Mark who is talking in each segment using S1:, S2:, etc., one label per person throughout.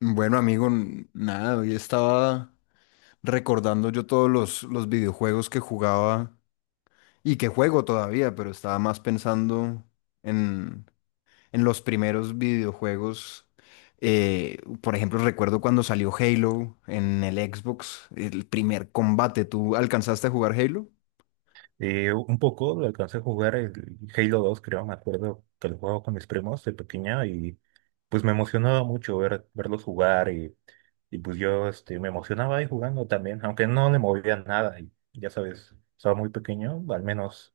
S1: Bueno, amigo, nada, hoy estaba recordando yo todos los videojuegos que jugaba y que juego todavía, pero estaba más pensando en, en los primeros videojuegos. Eh, por ejemplo, recuerdo cuando salió Halo en el Xbox, el primer combate. ¿Tú alcanzaste a jugar Halo?
S2: Un poco lo alcancé a jugar el Halo 2 creo, me acuerdo que lo jugaba con mis primos de pequeña y pues me emocionaba mucho ver, verlos jugar y pues yo este, me emocionaba ahí jugando también, aunque no le movía nada y ya sabes, estaba muy pequeño, al menos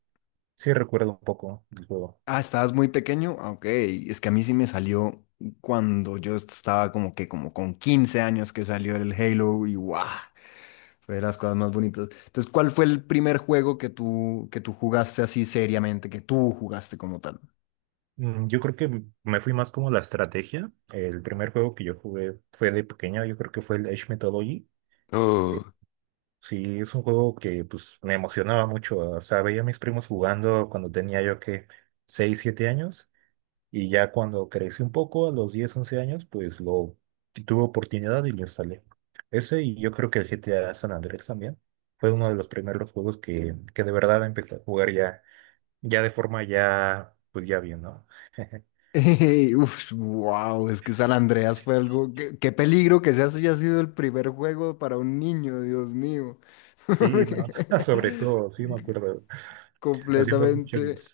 S2: sí recuerdo un poco del juego.
S1: Ah, estabas muy pequeño. Ah, ok, es que a mí sí me salió cuando yo estaba como que como con 15 años que salió el Halo y ¡guau! Fue de las cosas más bonitas. Entonces, ¿cuál fue el primer juego que tú jugaste así seriamente, que tú jugaste como tal?
S2: Yo creo que me fui más como la estrategia. El primer juego que yo jugué fue de pequeño, yo creo que fue el Age Mythology.
S1: Uh,
S2: Sí, es un juego que pues me emocionaba mucho. O sea, veía a mis primos jugando cuando tenía yo que 6 7 años y ya cuando crecí un poco, a los 10 11 años, pues lo tuve oportunidad y lo instalé. Ese y yo creo que el GTA San Andrés también fue uno de los primeros juegos que de verdad empecé a jugar ya, ya de forma ya, pues ya bien, ¿no?
S1: Uf, wow, es que San Andreas fue algo. Qué peligro que ese haya sido el primer juego para un niño, Dios mío.
S2: Sí, ¿no? Sobre todo, sí me acuerdo. Hacíamos muchas,
S1: Completamente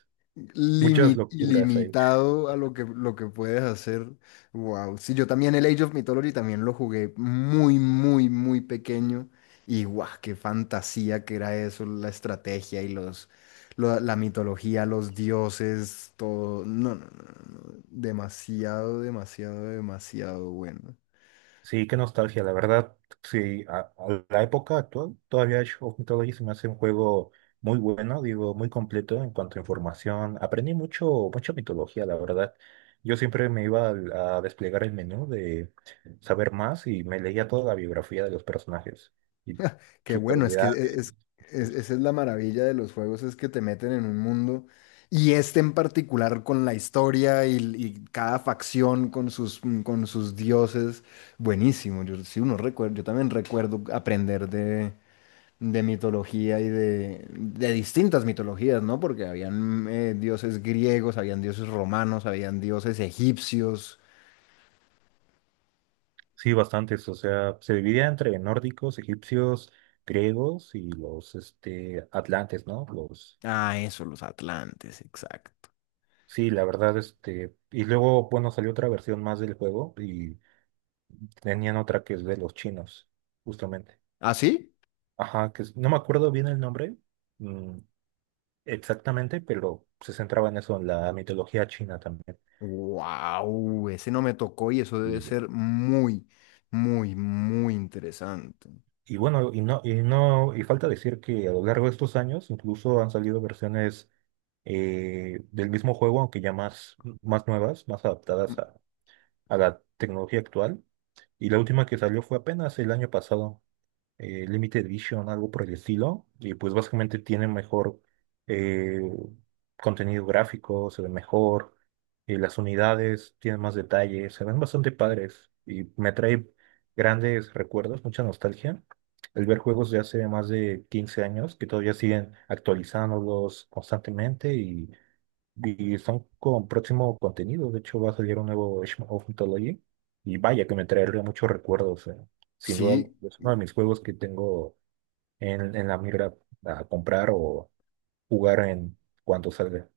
S2: muchas
S1: limi-
S2: locuras ahí.
S1: ilimitado a lo que puedes hacer. Wow. Sí, yo también el Age of Mythology también lo jugué muy, muy, muy pequeño. Y guau, qué fantasía que era eso, la estrategia y la mitología, los dioses, todo. No, no, no, no, no, demasiado, demasiado, demasiado bueno.
S2: Sí, qué nostalgia, la verdad. Sí, a la época actual, todavía Age of Mythology se me hace un juego muy bueno, digo, muy completo en cuanto a información. Aprendí mucho, mucha mitología, la verdad. Yo siempre me iba a, desplegar el menú de saber más y me leía toda la biografía de los personajes y
S1: Qué
S2: sus
S1: bueno, es que
S2: habilidades.
S1: es,
S2: Pues,
S1: esa es la maravilla de los juegos, es que te meten en un mundo y este en particular con la historia y cada facción con sus, dioses, buenísimo. Yo, sí, yo también recuerdo aprender de, mitología y de distintas mitologías, ¿no? Porque habían dioses griegos, habían dioses romanos, habían dioses egipcios.
S2: sí, bastantes, o sea, se dividía entre nórdicos, egipcios, griegos y los este, atlantes, ¿no? Los
S1: Ah, eso, los atlantes, exacto.
S2: sí, la verdad, este, y luego, bueno, salió otra versión más del juego y tenían otra que es de los chinos, justamente.
S1: ¿Ah, sí?
S2: Ajá, no me acuerdo bien el nombre, mm, exactamente, pero se centraba en eso, en la mitología china también.
S1: Wow, ese no me tocó y eso debe
S2: Y,
S1: ser muy, muy, muy interesante.
S2: y bueno, y no, y no, y falta decir que a lo largo de estos años incluso han salido versiones del mismo juego, aunque ya más, más nuevas, más
S1: Mm,
S2: adaptadas a la tecnología actual. Y la última que salió fue apenas el año pasado. Limited Vision, algo por el estilo, y pues básicamente tiene mejor eh, contenido gráfico, se ve mejor, y las unidades tienen más detalle, se ven bastante padres y me trae grandes recuerdos, mucha nostalgia. El ver juegos de hace más de 15 años que todavía siguen actualizándolos constantemente y son con próximo contenido. De hecho, va a salir un nuevo Age of Mythology. Y vaya que me traería muchos recuerdos. Sin duda,
S1: sí,
S2: es uno de mis juegos que tengo en la mira a comprar o jugar en cuanto salga.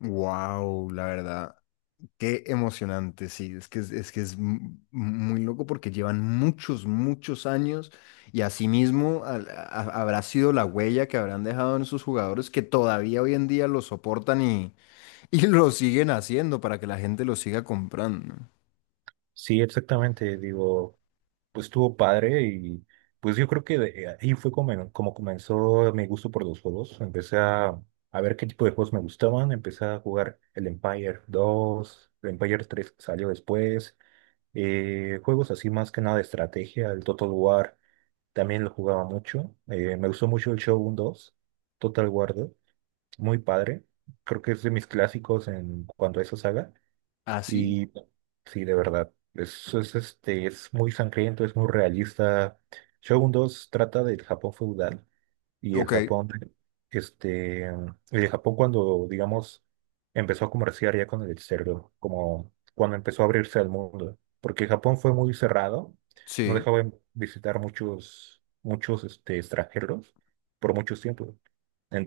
S1: wow, la verdad, qué emocionante, sí, es que es muy loco porque llevan muchos, muchos años y asimismo habrá sido la huella que habrán dejado en sus jugadores que todavía hoy en día lo soportan y, y lo siguen haciendo para que la gente lo siga comprando.
S2: Sí, exactamente. Digo, pues estuvo padre y pues yo creo que ahí fue como, como comenzó mi gusto por los juegos. A ver qué tipo de juegos me gustaban. Empecé a jugar el Empire 2 el Empire 3 salió después. Juegos así más que nada de estrategia, el Total War también lo jugaba mucho. Me gustó mucho el Shogun 2, Total War 2, muy padre. Creo que es de mis clásicos en cuanto a esa saga.
S1: ¿Ah, sí?
S2: Y sí, de verdad, este, es muy sangriento, es muy realista. Shogun 2 trata del Japón feudal y el
S1: Ok,
S2: Japón, este, el Japón cuando, digamos, empezó a comerciar ya con el exterior, como cuando empezó a abrirse al mundo, porque Japón fue muy cerrado, no
S1: sí,
S2: dejaba visitar este, extranjeros por mucho tiempo.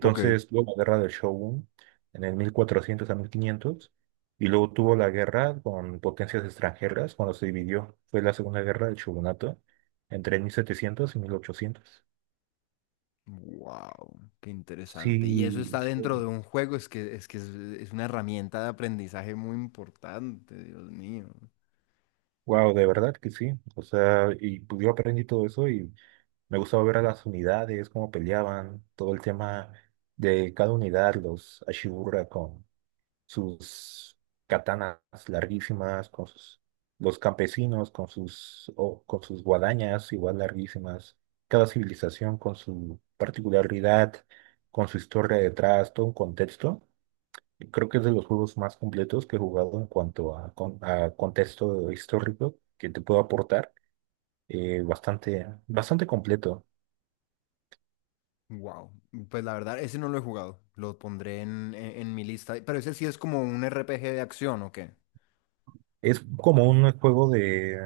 S1: ok.
S2: luego la guerra del Shogun, en el 1400 a 1500 y luego tuvo la guerra con potencias extranjeras cuando se dividió. Fue la Segunda Guerra del Shogunato entre 1700 y 1800.
S1: Wow, qué interesante. Y eso
S2: Sí,
S1: está dentro de un juego, es que es una herramienta de aprendizaje muy importante, Dios mío.
S2: wow, de verdad que sí. O sea, y pues, yo aprendí todo eso y me gustaba ver a las unidades, cómo peleaban, todo el tema de cada unidad, los Ashibura con sus katanas larguísimas, con sus, los campesinos con sus, con sus guadañas igual larguísimas, cada civilización con su particularidad, con su historia detrás, todo un contexto. Y creo que es de los juegos más completos que he jugado en cuanto a, a contexto histórico que te puedo aportar. Bastante, bastante completo.
S1: Wow, pues la verdad, ese no lo he jugado. Lo pondré en, en mi lista. Pero ese sí es como un RPG de acción, ¿o qué?
S2: Es como un juego de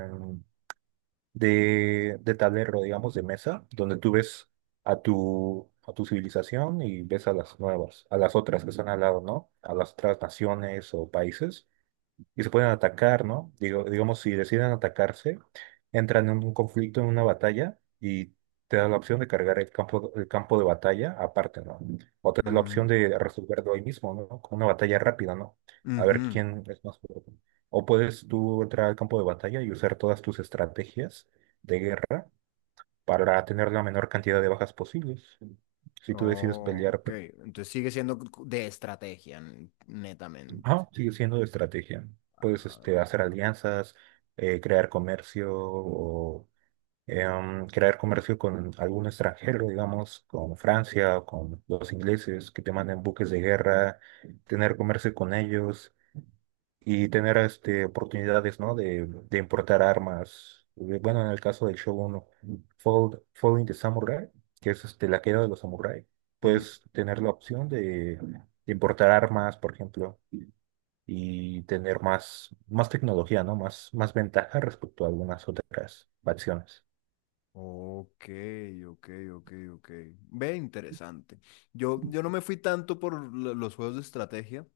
S2: de tablero, digamos, de mesa, donde tú ves a tu civilización y ves a las nuevas, a las otras que están al lado, ¿no? A las otras naciones o países y se pueden atacar, ¿no? Digo, digamos, si deciden atacarse, entran en un conflicto, en una batalla, y te da la opción de cargar el campo de batalla aparte, ¿no? O te da la
S1: Mm,
S2: opción de resolverlo ahí mismo, ¿no? Con una batalla rápida, ¿no? A ver
S1: ujú.
S2: quién es más fuerte. O puedes tú entrar al campo de batalla y usar todas tus estrategias de guerra para tener la menor cantidad de bajas posibles. Si tú decides
S1: Oh,
S2: pelear
S1: ok.
S2: pues,
S1: Entonces sigue siendo de estrategia, netamente.
S2: ajá, sigue siendo de estrategia. Puedes este,
S1: Ah,
S2: hacer alianzas, crear comercio o crear comercio con algún extranjero, digamos, con Francia o con los ingleses que te manden buques de guerra, tener comercio con ellos y tener este, oportunidades, ¿no? De importar armas. Bueno, en el caso del Shogun Falling the Samurai, que es este, la queda de los samuráis,
S1: ujú.
S2: puedes tener la opción de importar armas, por ejemplo y tener más, más tecnología, ¿no? Más, más ventaja respecto a algunas otras facciones.
S1: Ok, ok, ok, ok. Ve, interesante. Yo no me fui tanto por los juegos de estrategia.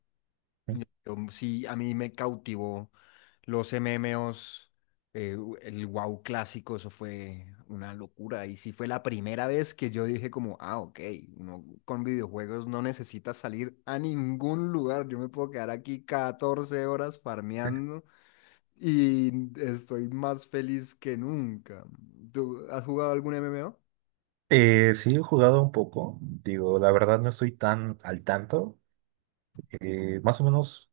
S2: ¿Sí?
S1: Yo sí, a mí me cautivó los MMOs, el WoW clásico, eso fue una locura. Y sí fue la primera vez que yo dije como, ah, ok, uno con videojuegos no necesita salir a ningún lugar. Yo me puedo quedar aquí 14 horas farmeando y estoy más feliz que nunca. ¿Tú has jugado algún MMO?
S2: Sí, he jugado un poco, digo, la verdad no estoy tan al tanto, más o menos,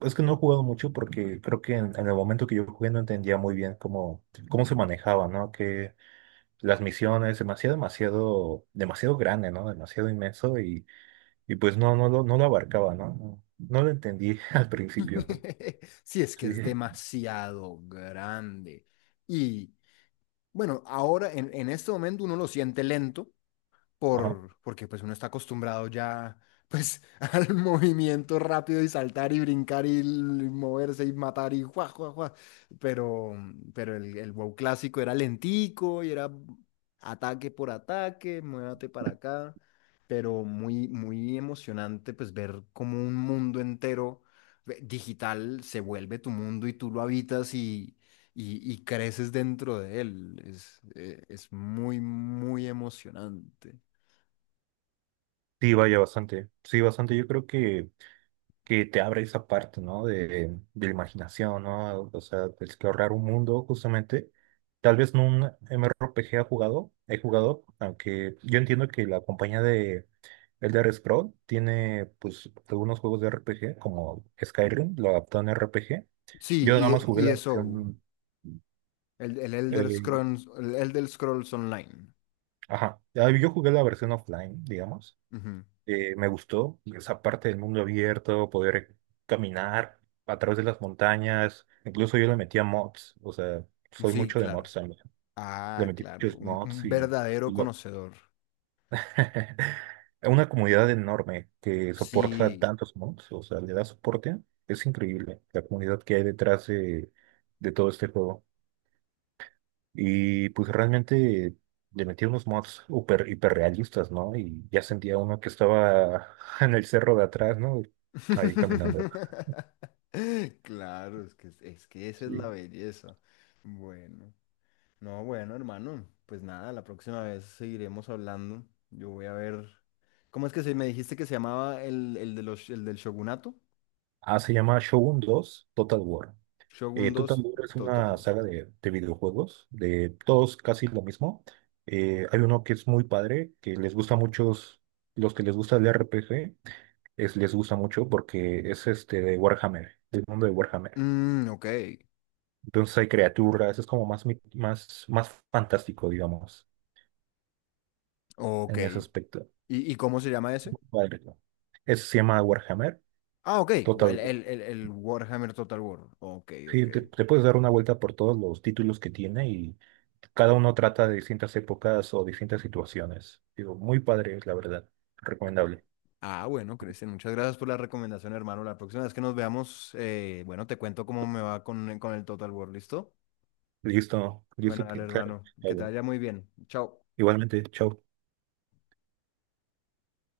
S2: es que no he jugado mucho porque creo que en el momento que yo jugué no entendía muy bien cómo, cómo se manejaba, ¿no? Que las misiones, demasiado grande, ¿no? Demasiado inmenso y pues no, no lo abarcaba, ¿no? No, no lo entendí al principio,
S1: Si es que
S2: sí,
S1: es demasiado grande. Y bueno, ahora en, este momento uno lo siente lento
S2: ajá.
S1: porque pues uno está acostumbrado ya pues al movimiento rápido y saltar y brincar y, y moverse y matar y guau, guau, guau. Pero, pero el WoW clásico era lentico y era ataque por ataque, muévate para acá, pero muy, muy emocionante pues ver como un mundo entero digital se vuelve tu mundo y tú lo habitas y... y creces dentro de él. Es muy, muy emocionante.
S2: Sí, vaya bastante. Sí, bastante. Que te abre esa parte, ¿no? De la imaginación, ¿no? O sea, de explorar un mundo, justamente. Tal vez no un m MMORPG ha jugado, he jugado, aunque yo entiendo que la compañía de Elder Scrolls tiene, pues, algunos juegos de RPG, como Skyrim, lo adaptó en RPG. Yo nada
S1: Sí,
S2: más jugué
S1: y
S2: la
S1: ESO,
S2: versión,
S1: el Elder
S2: eh,
S1: Scrolls, el Elder Scrolls Online.
S2: ajá, Ah, yo jugué la versión offline, digamos.
S1: Ujú.
S2: Me gustó esa parte del mundo abierto, poder caminar a través de las montañas. Incluso yo le metía mods, o sea, soy
S1: Sí,
S2: mucho de
S1: claro.
S2: mods también. Le
S1: Ah,
S2: metí
S1: claro,
S2: muchos
S1: un,
S2: mods
S1: un verdadero
S2: y lo...
S1: conocedor.
S2: Una comunidad enorme que soporta
S1: Sí.
S2: tantos mods, o sea, le da soporte. Es increíble la comunidad que hay detrás de todo este juego. Y pues realmente le metí unos mods hiperrealistas, ¿no? Y ya sentía uno que estaba en el cerro de atrás, ¿no? Ahí caminando.
S1: Claro, es que esa es la
S2: Sí.
S1: belleza. Bueno, no, bueno, hermano, pues nada, la próxima vez seguiremos hablando. Yo voy a ver. ¿Cómo es que se me dijiste que se llamaba el del Shogunato?
S2: Ah, se llama Shogun 2 Total War.
S1: Shogun
S2: Total
S1: dos
S2: War es
S1: Total
S2: una
S1: War.
S2: saga de videojuegos, de todos casi lo mismo. Hay uno que es muy padre, que les gusta a muchos los que les gusta el RPG, les gusta mucho porque es este de Warhammer, del mundo de Warhammer.
S1: Mm, ok.
S2: Entonces hay criaturas, es como más, más fantástico, digamos,
S1: Ok.
S2: en ese
S1: ¿Y,
S2: aspecto.
S1: y cómo se llama ese?
S2: Padre, ¿no? Eso se llama Warhammer
S1: Ah, ok.
S2: Total
S1: El,
S2: War.
S1: el, el, el Warhammer Total War. Ok, ok.
S2: Sí, te puedes dar una vuelta por todos los títulos que tiene y cada uno trata de distintas épocas o distintas situaciones. Digo, muy padre es la verdad, recomendable.
S1: Ah, bueno, Cristian, muchas gracias por la recomendación, hermano. La próxima vez que nos veamos, bueno, te cuento cómo me va con, el Total War, ¿listo?
S2: Listo,
S1: Bueno, dale,
S2: claro.
S1: hermano. Que te vaya muy bien. Chao.
S2: Igualmente, chao.